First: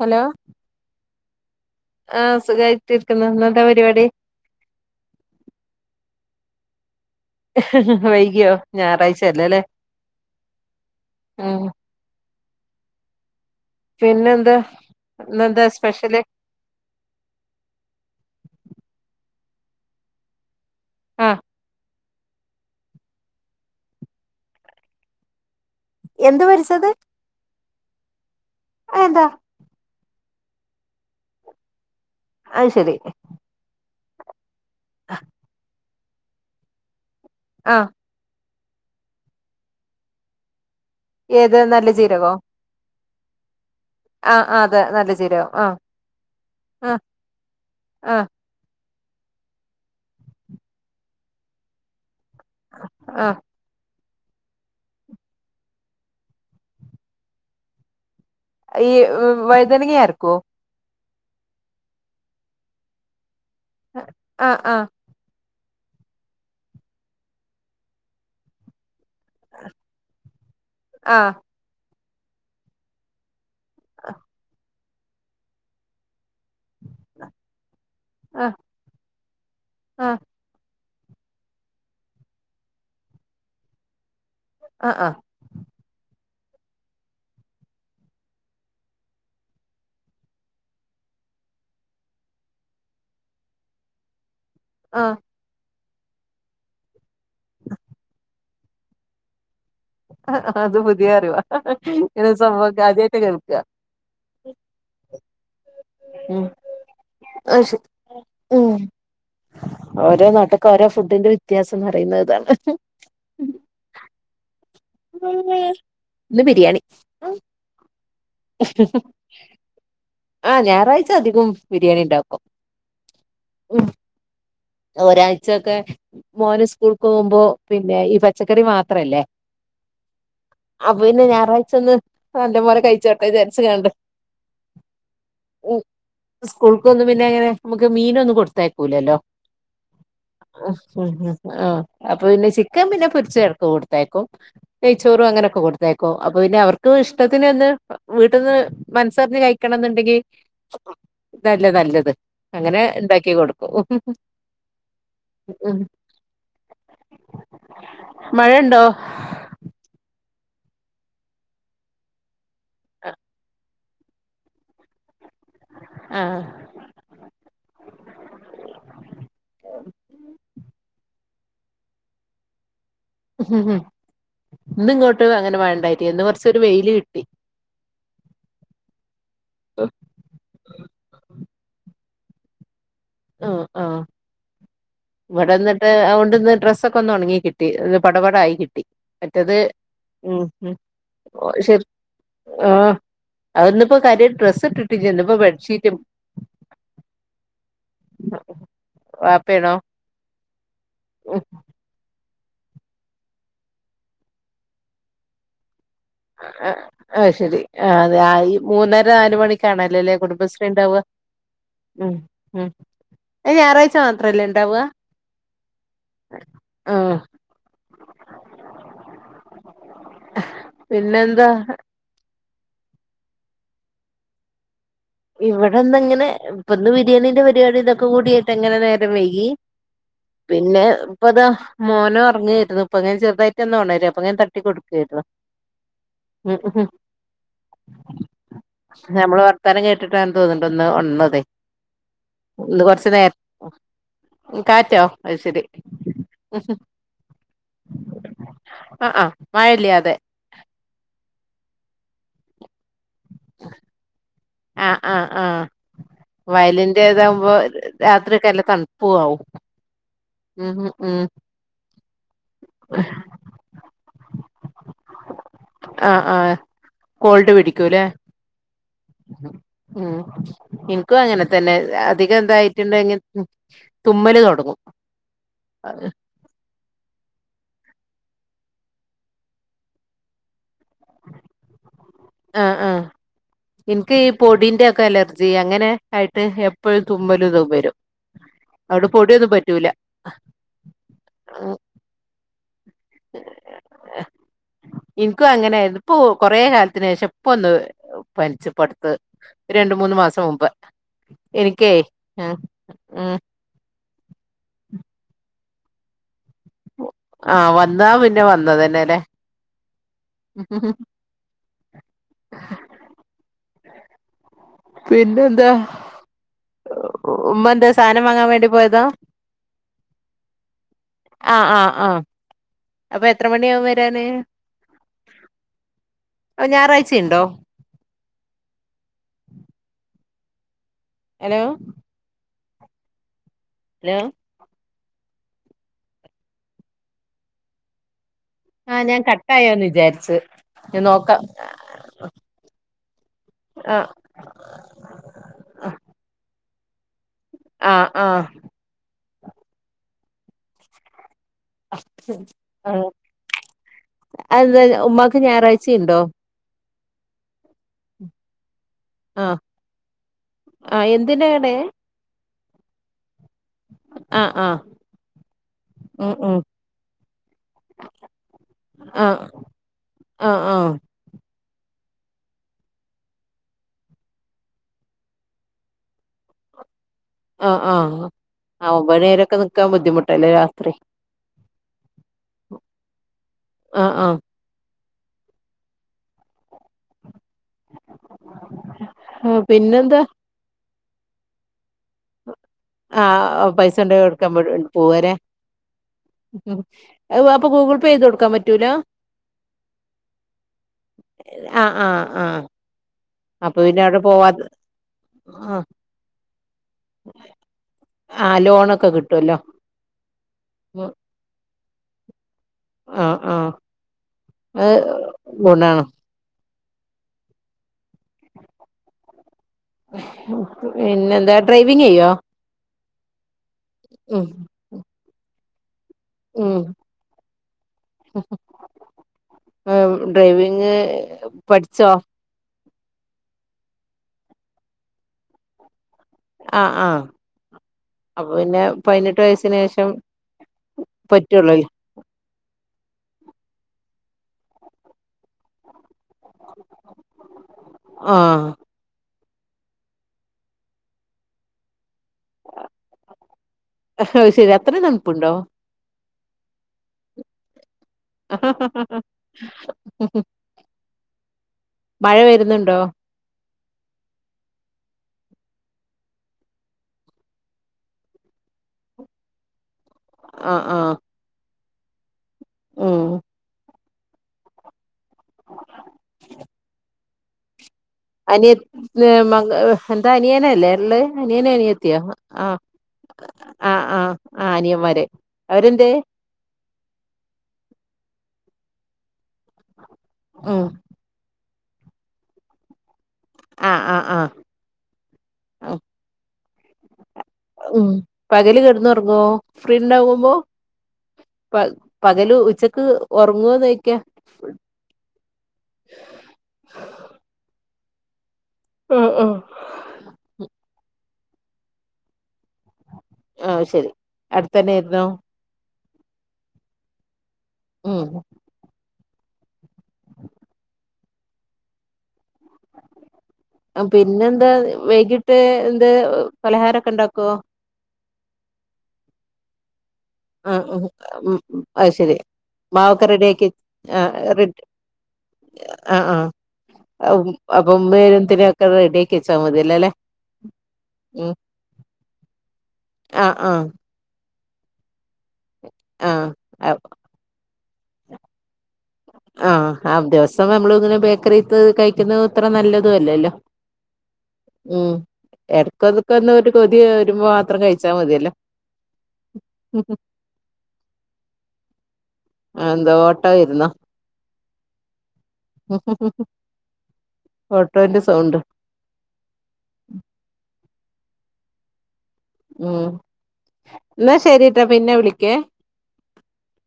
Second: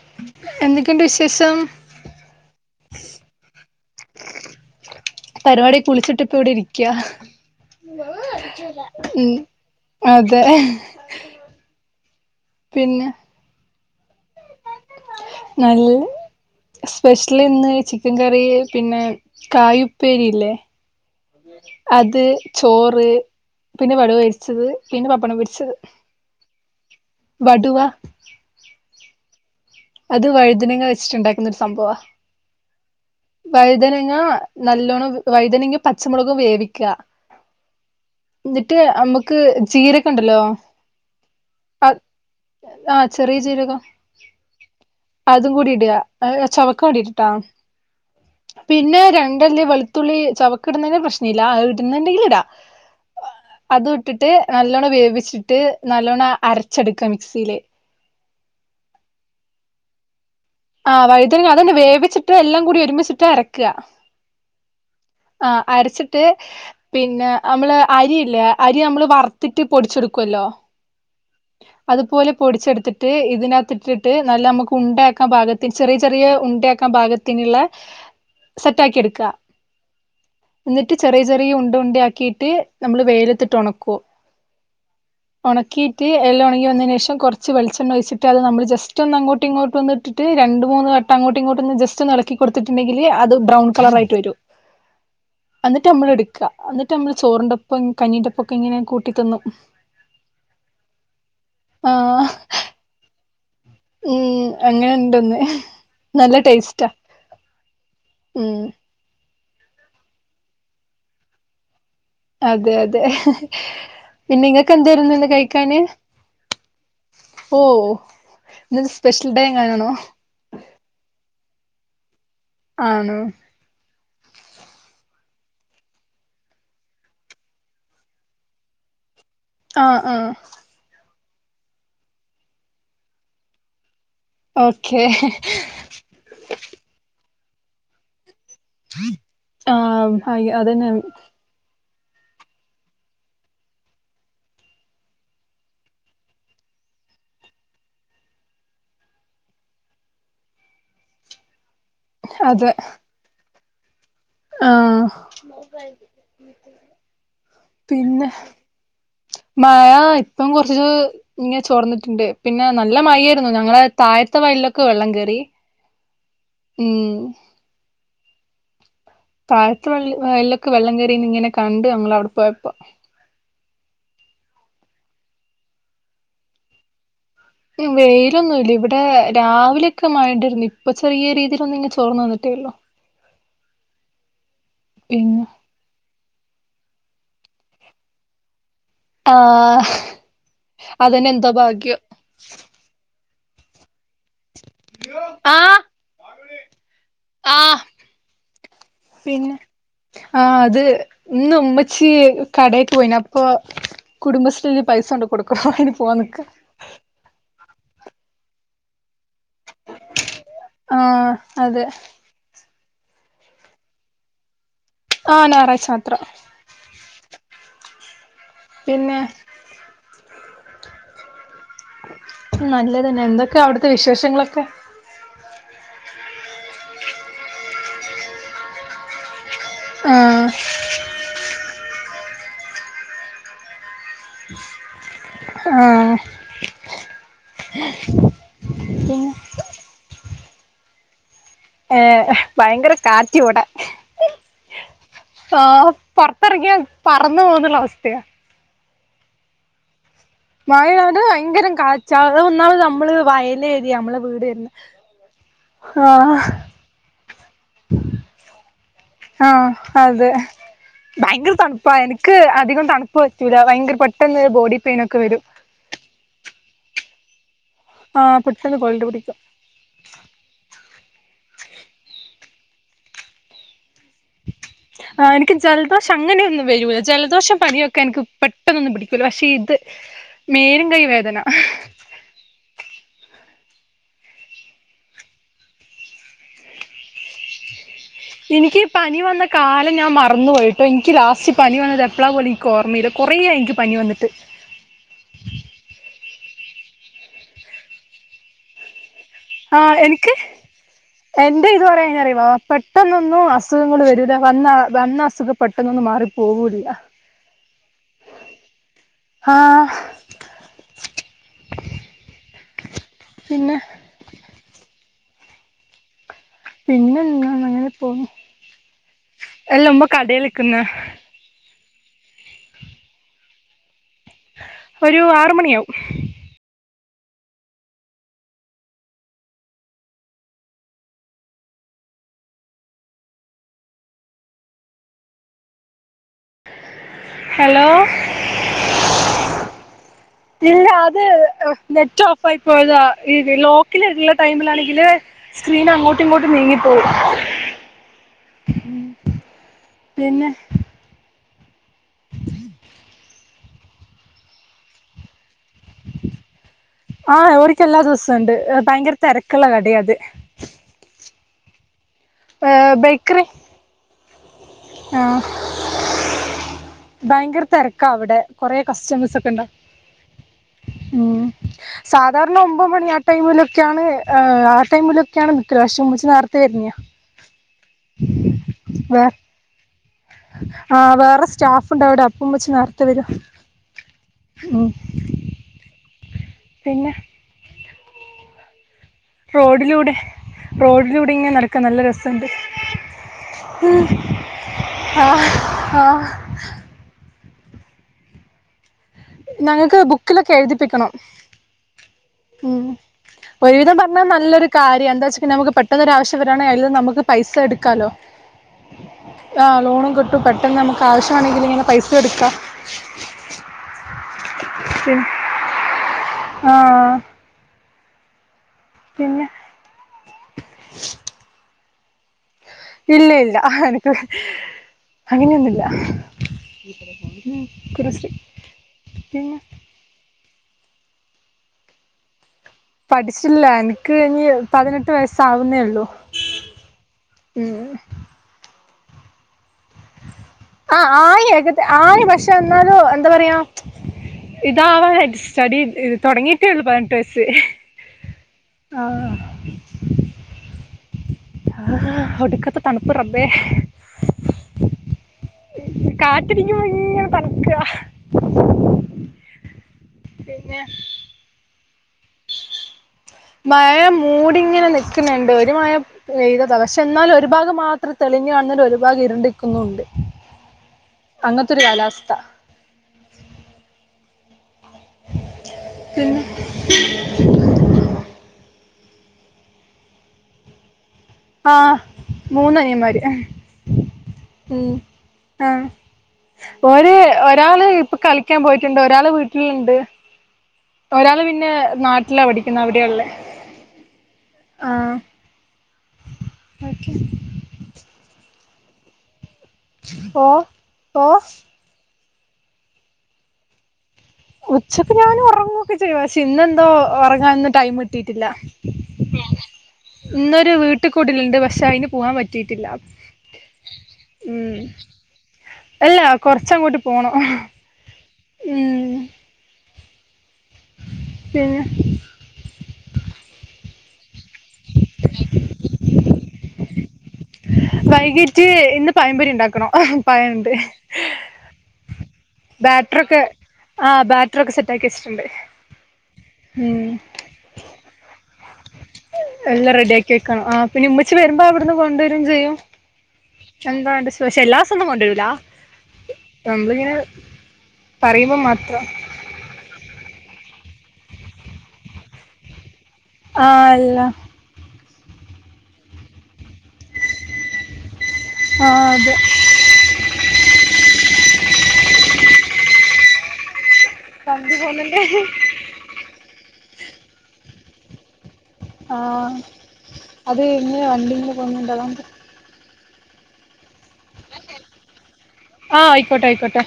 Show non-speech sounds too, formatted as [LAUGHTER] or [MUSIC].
Hello എന്തൊക്കെണ്ട് വിശേഷം ആ സുഖായിട്ട് ഇരിക്കുന്ന് ഇന്നെന്താ പരിപാടി പരിപാടി കുളിച്ചിട്ട്ിപ്പ ഇവിടെഇരിക്ക്യ വൈകിയോ ഉ ഞായറാഴ്ചയല്ലേല്ലേ അതെഹ ഉം പിന്നെ പിന്നെന്താ ഇന്നെന്താ നല്ല സ്പെഷ്യല് സ്പെഷ്യൽ ഇന്ന് ചിക്കൻ കറി പിന്നെ കായുപ്പേരി ഇല്ലേ ആഹ് അത് ചോറ് പിന്നെ വടുവ വേവിച്ചത പിന്നെ പപ്പടം പൊരിച്ചത് എന്ത് വ രിച്ചത് വടുവാ ആഏത അത് വഴുദനങ വെച്ചിട്ടുണ്ടാക്കുന്ന ഒരു സംഭവാ ആഹ് ശെരി വൈതനങ്ങ നല്ലോണ്ണം വൈതനങ്ങ പച്ചമുളകും വേവിക്കുക ആഹ ന്നിട്ട് നമ്മക്ക് ചീരൊക്കെ ഉണ്ടല്ലോ ഏത് നല്ല ചീരകോ ആചെറിയ ജീരകം ആആ അതെ നല്ല ജീരകം അതും കൂടി ആഹ് ഇടാ ആഹ് ചൊവക്കാട്ടീട്ട് ട്ടോ ആഹ് പിന്നെ രണ്ടല്ലി വെളുത്തുള്ളി ചൊവക്ക് ഇടുേന്നേന് പ്രശ്നല്ലാ ഇടുന്നുണ്ടെങ്കി ഇടാ ആ അതും ഇട്ട്ട്ട് നല്ലോണ്ണം വേവിച്ചിട്ട് നല്ലോണം അരച്ചെടുക്ക മിക്സിയില് ഈ വൈതനങ്ങേ അരക്കോ ആ വഴുതനങ്ങ അതന്നെ വേവിച്ചിട്ട് എല്ലാം കൂടി ഒരുമിച്ചിട്ടാ അരക്കാ ആഹ് ആഹ് ആ അരച്ചിട്ട് പിന്നെ നമ്മള് അരിയില്ലേ അരി നമ്മള് വറ ത്തിട്ട് പൊടിച്ചെടുക്കുവല്ലോ ആഹ് അതുപോലെ പൊടിച്ചെടുത്ത്ട്ട് ഇതിനക ത്ത്ട്ടിട്ട് നല്ല ഞമ്മക്ക് ഉണ്ടാക്കാ ഭാഗത്തിൻ ചെറിയ ചെറിയ ഉണ്ടാക്കാൻ ഭാഗത്തിന്ള്ള സെറ്റാ ക്കി എട്ക്കാ ആ എന്നിട്ട് ചെറിയ ചെറിയ ഉണ്ട ഉണ്ട ആക്കിയിട്ട് നമ്മള് വെയിലത്തിട്ട് ഒണക്കും ആ ആ ഒണക്കിയിട്ട് എല്ലാം ഒണങ്ങി വന്നേനേ ഷം കുറച്ച് വെളിച്ചെണ്ണ ഒഴിച്ച്ട്ട് അത് നമ്മള് ജസ്റ്റ് ഒന്ന് അങ്ങോട്ട് ഇങ്ങോട്ടൊന്ന് ട്ട് ട്ട് രണ്ട് മൂന്ന് വട്ടം അങ്ങോട്ടും ഇങ്ങോട്ടൊന്ന് ജസ്റ്റ് എളക്കി കൊടുത്ത്ട്ട്ണ്ടെങ്കിൽ അത് ബ്രൗൺ കളറായിട്ട് വരും ആ ന്നിട്ട് നമ്മള് ഇട്ക്കാ ന്നിട്ട് നമ്മള് ചോറിന്റെ പ്പം കഞ്ഞീന്റപ്പം ഒക്കെ ഇങ്ങനെ കൂട്ടി തിന്നും അത് പുതിയേ അറിവാ ആഹ് ഇനെ സംഭവക്കെ ആദ്യായിട്ട് കേൾക്കാ ഉം അങ്ങനെണ്ടൊന്ന് നല്ല ഉം ടേസ്റ്റാ അത് ശരി ഉം ഓരോ നാട്ട്ക്ക് ഓരോ ഫുഡിന്റെ വ്യത്യാസം ന്ന്റയുന്നേ അതെ അതെ പിന്നെ ഇങ്ങക്ക് എന്തേ രുന്നുന്ന് ഇന്ന് കഴിക്കാന് ഇന്ന് ബിരിയാണി ഓ ഇന്ന് സ്പെഷ്യൽ ഡേ എങ്ങാനും ആണേ ആ ഞായറാഴ്ച അധിക്കും ബിരിയാണി ണ്ടാക്കും ആന്നോ ഓഫ് ഒരാഴ്ചൊക്കെ മോന് സ്കൂൾ ക്ക് പോവുമ്പോ പിന്നെ ഈ പച്ചക്കറി മാത്രല്ലേ ആ ആ അപ്പൊ പിന്നെ ഞായറാഴ്ച്ചൊന്ന് നല്ലപോലെ കഴിച്ചോട്ടെ ചാരിച്ച് കാണ്ട് ഓക്കേ സ്കൂൾ ക്കൊന്നും പിന്നെ അങ്ങനെ നമ്മക്ക് മീനൊന്നും കൊടുത്തേക്കൂലല്ലോ ആഹ് അ ഇഅതന്നെ ആ അപ്പൊ പിന്നെ ചിക്കൻ പിന്നെ പൊരിച്ച് എട്ക്ക് കൊടുത്തേക്കും നെയ്ച്ചോറും അങ്ങനെയൊക്കെ കൊടുത്തേക്കും അപ്പൊ പിന്നെ അവർക്ക് ഇഷ്ടത്തിന് ഒന്ന് വീട്ട്ന്ന് മനസ്സറിഞ്ഞ് കഴിക്കണം ന്ന്ണ്ടെങ്കി ഇതല്ലേ നല്ലത് അതെ അങ്ങനെ ണ്ടാക്കി കൊടുക്കും ആഹ് പിന്നെ മഴണ്ടോ മഴ ഇപ്പം കുറച്ചൊര് ചോർന്നിട്ട്ണ്ട് പിന്നെ നല്ല മഴായിരുന്നു ഞങ്ങളെ താഴത്തെ വയ ല് ലൊക്കെ വെള്ളം കേറി ആഹ് മ് തഴത്ത വയൽലൊക്കെ വെള്ളം കേറീന്ന് ഇങ്ങനെ കണ്ട് ഞങ്ങള് അവിടെ പോയപ്പോ ഇന്ന് ഇങ്ങോട്ട് അങ്ങനെ മഴണ്ടായിട്ടി ഇന്ന് കുറച്ചൊരു വെയില് കിട്ടി ഇ വെയിലൊന്നും ല്ല ഇവിടെ രാവിലൊക്കെ മഴ ന്റെര്ന്ന് പ്പൊ ചെറിയ രീതീ ലൊന്ന് ങ്ങ തൊറന്ന്ന്നിട്ടേ ള്ളൂ ആ ആ പിന്നെ ഇവടന്ന് ണ്ട് അ ഓണ്ട്ന്ന് ഡ്രസ്സെക്കെ ഒന്ന് ഒണങ്ങി കിട്ടി പടപട ആയി കിട്ടി മറ്റത് ആഹ് ഉം അതന്നെ എന്തോ ശരി ഭാഗ്യം ആ അ ഒന്ന് ഇപ്പോ കാര്യ ഡ്രസ് ഇട്ടിട്ടില്ല ഇന്ന്പ്പോ ബെഡ്ഷീറ്റും ആഹ പിന്നെ വാപ്പയാണോ ആഹ അത് ഇന്ന് ഉമ്മച്ചി കടയിൽ പോയിനി അപ്പൊ കുടുംബശ്രീയിൽ പൈസ കൊണ്ട് കൊടുക്കാൻ അയിന് പോവാൻ നിക്ക ആ ആഹ ശരി ആ അതെ ആ ഈ മൂന്നര നാല് മണിക്കാണ അല്ലേ അല്ലെ കുടുംബശ്രി ണ്ടാവ ആഹ് അതെ ഉ അത് ഞായറാഴ്ച മാത്രല്ലെ ഉണ്ടാവുക ആ ഞായറാഴ്ച മാത്രം ആഹ പിന്നെ പിന്നെ എന്താ നല്ലതന്നെ എന്തൊക്കെയ അവിടുത്തെ വിശേഷങ്ങളൊക്കെ ഇവിടെന്തെങ്ങനെ ഇപ്പൊന്ന് ബിരിയാണിന്റെ പരിപാടി ഇതൊക്കെ കൂടിയായിട്ട് ഇങ്ങനെ നേരം വൈകി ആഹ് പിന്നെ പ്പതാ മോനൊറങ്ങേരുന്നു ഇപ്പൊ ഞാൻ ചെറുതായിട്ടൊന്നൊണരായിരുന്നു അപ്പൊ ഞാൻ തട്ടി കൊടുക്കേരുന്നു. ആ ഉ ഉ നമ്മളെവർത്താനം കേ ട്ടാന്ന് തോന്ന്ണ്ട് ഒന്ന് ഓണർന്നത്തെ. ഏ ഭയങ്കര കാറ്റിവ്ടെ കാറ്റോ അത് ശരി ആ പൊർത്തെറങ്ങിയാ പറന്ന് പോന്നുള്ള അവസ്ഥെയാ. അ അ മഴെല്ലാതെ മായാത് ഭയങ്കര കാച്ച അത വന്നാള് നമ്മള് വയലേരിയ മ്മളെ വീട് വരുന്ന ആ ഹാഹ് [UNINTELLIGIBLE] കുമ്പോ രാത്രിക്കെല്ല തണു ആഹ് അതെ ഉം ഭയങ്കര തണു അപ്പ എനിക്ക് അധികം തണുപ്പ് പറ്റൂല ഭയങ്കര പെട്ടെന്ന് ബോഡി പെയിനൊക്കെ വരും. ആഹ് ആഹ് കോൾഡ് പിടിക്കൂല്ലേ ആഹ് പെട്ടെന്ന് കോൾഡ് പിടിക്കും ഉം എനിക്കും അങ്ങനെ തന്നെ അധികം ന്തായിട്ടുണ്ടെങ്കി തുമ്മല് തൊടങ്ങും ആഹ് ഇന്ക്ക് ജലദോഷ അങ്ങനെയൊന്നും വരൂല. ജലദോഷ പനിയൊക്കെ എനിക്ക് പെട്ടെന്നൊന്നും പിടിക്കൂല പക്ഷെ ഇത് മേലും കൈയ്യും വേദന ആഹ് ആഹ് ഇൻക്ക് ഈ പൊടീന്റൊക്കെ അലർജി അങ്ങനെ ആയിട്ട് എപ്പഴും തുമ്മലും തും വരും. എനിക്ക് അതോണ്ട് പനി വന്ന പൊടിയൊന്നും പറ്റൂല കാലം ഞാൻ മറന്നു പോയിട്ടോ എനിക്ക് ലാസ്റ്റ് പനി വന്നത് എപ്പളാ പോലെ കോർമയില്ല കുറേയായി നിക്ക് പനി വന്നിട്ട് എനിക്കും അങ്ങനാരുന്നു ഇപ്പോ കൊറേ കാലത്തിനേഷം ഇപ്പൊന്ന് പനിച്ചു പ്പടുത്ത് ആഹ് എനിക്ക് എന്റെ ഇത് എനിക്കേ പറയാഞ്ഞ അറിയോ ആഹ് ഉം പെട്ടെന്നൊന്നും അസു സുഖങ്ങൾ വരൂല വന്ന വന്ന അസുഖം പെട്ടെന്നൊന്നും മാറി പോവൂല. ആഹ് വന്നാ പിന്നെ വന്നതെന്നെല്ലേ? ഹാ ഉം ഹും ഹും പിന്നെ? പിന്നെന്താ? ഉ പിന്നെ ഉ ഉമ്മ ന്താ അങ്ങനെ സാനം പോന്നു വാങ്ങാ വേണ്ടി പോയതാ? അല്ല ഉമ്മ കടേൽ നിക്കുന്ന് ആഹ് ആഹ് ആഹ് അപ്പൊ എത്ര മണിയാകും വരാന് ഒരു ആറ് മണിയാവും അ ഞായറാഴ്ചുണ്ടോ? ഹലോ [UNINTELLIGIBLE] ഹലോ ആഹ് ഞാൻ കട്ടിയോന്ന് വിചാരിച്. ഇല്ല അത് നെറ്റ് ഓഫായി പോയതാ ഈ ആ ലോക്കില്ള്ള ടൈമിലാണെങ്കില് സ്ക്രീൻ അങ്ങോട്ടിങ്ങോട്ടും നീങ്ങിപ്പോവും. ആഹ് ആഹ് പിന്നെ? ആ അഎന്താ ഉമ്മാക്ക് ഞാറാചിണ്ടോ ആഹ് ഇവർക്ക് എല്ലാ ദൂസണ്ട് ഭയങ്കര ആ തെരക്ക്ള്ള കടയത്. ആ യെന്തിൻ്റെ കടേ? ഏ ബേക്കറി ആഹ് ആഹ് ആഹ് ഭയങ്കര തെരക്കാവടെ കൊറേ ആ കസ്റ്റമേസൊക്കെണ്ട? ആ ആ ഉം സാധാരണ ഒമ്പത് മണി ആ ടൈമിലൊക്കാണ് ആ ആ ടൈമിലൊക്കാണ് നിക്കല് പക്ഷെ ഉമ്മച്ചി നേർത്തെ വരുന്നിയ ആഹ ആഹ ആ ഒമ്പത് വേ മണി വരൊയോക്കെ നിക്കാൻ ബുദ്ധിമുട്ടല്ലേ രാത്രി ആ വേറെ സ്റ്റാഫ് ഉണ്ട് അവിടെ അപ്പം ഉമ്മച്ചി നേരത്തെ വരും ആഹ ആഹ ഉം പിന്നെ ഉ റോഡിലൂടെ റോഡിലൂടെ ഇങ്ങനെ നടക്കാൻ നല്ല രസണ്ട്. ആ പൈസ കൊണ്ട് കൊടുക്കാൻ പോവ ല്ലേ ആഹ് ആഹ് അപ്പോ ഗൂഗിൾ പേ ചെയ്തു കൊടുക്കാൻ പറ്റൂല്ല ഞങ്ങൾക്ക് ബുക്കിലൊക്കെ എഴുതിപ്പിക്കണം. ആ ആ ആ ഉം അപ്പൊ ഒരുവിധം പിന്നെ അവിടെ പറഞ്ഞാ പോവാതെ നല്ലൊരു കാര്യ എന്താ വെച്ച നമുക്ക് ആ പെട്ടെന്ന് ഒരു ആവശ്യ എല്ലൊം നമുക്ക് പൈസ എടുക്കാലോ ആ ലോണൊക്കെ കിട്ടുവല്ലോ ആ ലോൺ കിട്ട് പെട്ടെന്ന് നമുക്ക് ആവശ്യണെങ്കിൽ ങ്ങനെ പൈസ എടുക്കാ. ആഹ ആഹ അത് ഗുണ ആ പിന്നെ പിന്നെ എന്താ ഡ്രൈവിങ് ചെയ്യോ? ഇല്ല ഇല്ല എനക്ക് ഉം അങ്ങനെയൊന്നുമില്ല ഉം കുടുംബ ശ്രീ പിന്നെ ആ ഡ്രൈവിങ് പഠിച്ചോ? പഠിച്ചില്ല എനിക്ക് ഇനി പതിനെട്ട് വയസ്സ് ആവുന്നേ ഉള്ളു ആ ആ അപ്പൊ പിന്നെ പതിനെട്ട് വയസ്സിന് ശേഷം ആഹ് ആയി പറ്റുള്ളൂല്ലേ ആയി പക്ഷെ - എന്നാലും എന്താ പറയാ ഇതാവാന് സ്റ്റഡി തുടങ്ങി പതിനെട്ടു വയസ്സ് ആഹ് ആ ആ ഒടുക്കത്തെ തണുപ്പ് റബ്ബെ അത് ശരി അത്രയും തണുപ്പുണ്ടോ കാറ്റടിക്കുമ്പോ ഇങ്ങനെ തണ്ക്ക ഹ് ഹ പിന്നെ മഴ വരുന്നുണ്ടോ? മഴം മൂടിങ്ങനെ നിക്കുന്നുണ്ട് ഒരു മഴ- പെയ്തത പക്ഷെ എന്നാലും ഒരു ഭാഗം മാത്രം തെളിഞ്ഞു കാണല് ഒരു ഭാഗം ഇരുണ്ട് ക്ക് ന്നുണ്ട്. ആ ആഹ് അങ്ങത്തൊരു കാലാവസ്ഥ. ഉം പിന്നെ അനിയത് മ എന്താ അനിയനല്ലേ ഉള്ളെ അനിയനൊ ആ അനിയത്തിയോ അ മൂന്നനിയന്മാര് ആ ആ ആ അനിയമ്മാര് അവരെന്തേ ഓര് ഒരാളിപ്പൊ കളിക്കാൻ പോയിട്ടുണ്ട് ഒരാള് വീട്ടിലുണ്ട്. ഉം ഒരാള് പിന്നെ നാട്ടിലാ പഠിക്കുന്ന അവിട ഉള്ളേ ആഹ് ആഹ് ആ [INAUDIBLE] ഓക്കെ ഉം പകല് കിടന്നുറങ്ങോ ഓ ഫ്രീണ്ടാകുമ്പോ ഓ പ പകലുച്ചക്ക് ഉറങ്ങോന്നോയ്ക്ക ഉച്ചക്ക് ഞാനുറങ്ങൊക്കെ ചെയ്യും പക്ഷെ ഇന്നെന്തോ ഉറങ്ങാന് ടൈം കിട്ടിയിട്ടില്ല. അ അ ഇന്നൊരു വീട്ടീകൂടലുണ്ട് പക്ഷെ അയിന് പോകൻ പറ്റിയിട്ടില്ല അ അത്ശെരി അടുത്തന്നെയായിരുന്നോ ഏ കൊറച്ചങ്ങോട്ട് പോണം ഉം ഉം [INAUDIBLE] പിന്നെ അ പിന്നെന്താ വൈകിട്ട് എന്ത് പലഹാരൊക്കെണ്ടാക്കുവോ വൈകിട്ട് ഇന്ന് പഴം പൊരിണ്ടാക്കണോ പഴൊണ്ട് ആഹ് ആഹ് ഉം അത് ശരി മാവൊക്കെ ബാറ്ററിൊക്കെ റെഡിയാക്കി ആ ആഹ് ബാറ്ററി റെ ഒക്കെ സെറ്റ് ആക്കി വച്ചിട്ടുണ്ട് അപ്പം അപ്പം വേറെന്തിന ക്കെറെഡി എല്ലാം റെഡിയാക്കി വെക്കണം ആ പിന്നെ ഉമ്മിച്ചിവരുമ്പോ അവിടുന്ന് കൊണ്ടുവരും ചെയ്യും അ ആ എന്താണ്ട് പക്ഷെ എല്ലാസൊന്നും കൊണ്ടരൂല്ല ആ നമ്മളിങ്ങനെ പറയുമ്പോ മാത്രം ആ അ ദിവസം നമ്മളുങ്ങിനെ ബേക്കറിത്ത് കഴിക്കുന്നതത്ര നല്ലതുല്ലല്ലോ ആ അല്ല ഉം ഇടക്കൊതുക്കൊന്ന് ഒരു കൊതി വരുമ്പോ മാത്രം കഴിച്ചാമതിയല്ലോ അ അ അത് ഉ ഉ അ എന്താ ഓട്ടോയിരുന്നോ സംതി [UNINTELLIGIBLE] ഉ ഉ ഉ ഓട്ടോന്റെ സൗണ്ട് ആ അത് ഇങ്ങെ വണ്ടിങ്ങനെ പോകുന്നുണ്ടല്ലോ ഉം എന്നാ ശരിട്ടോ പിന്നവിളിക്കേ ആ ആയിക്കോട്ടായിക്കോട്ടെ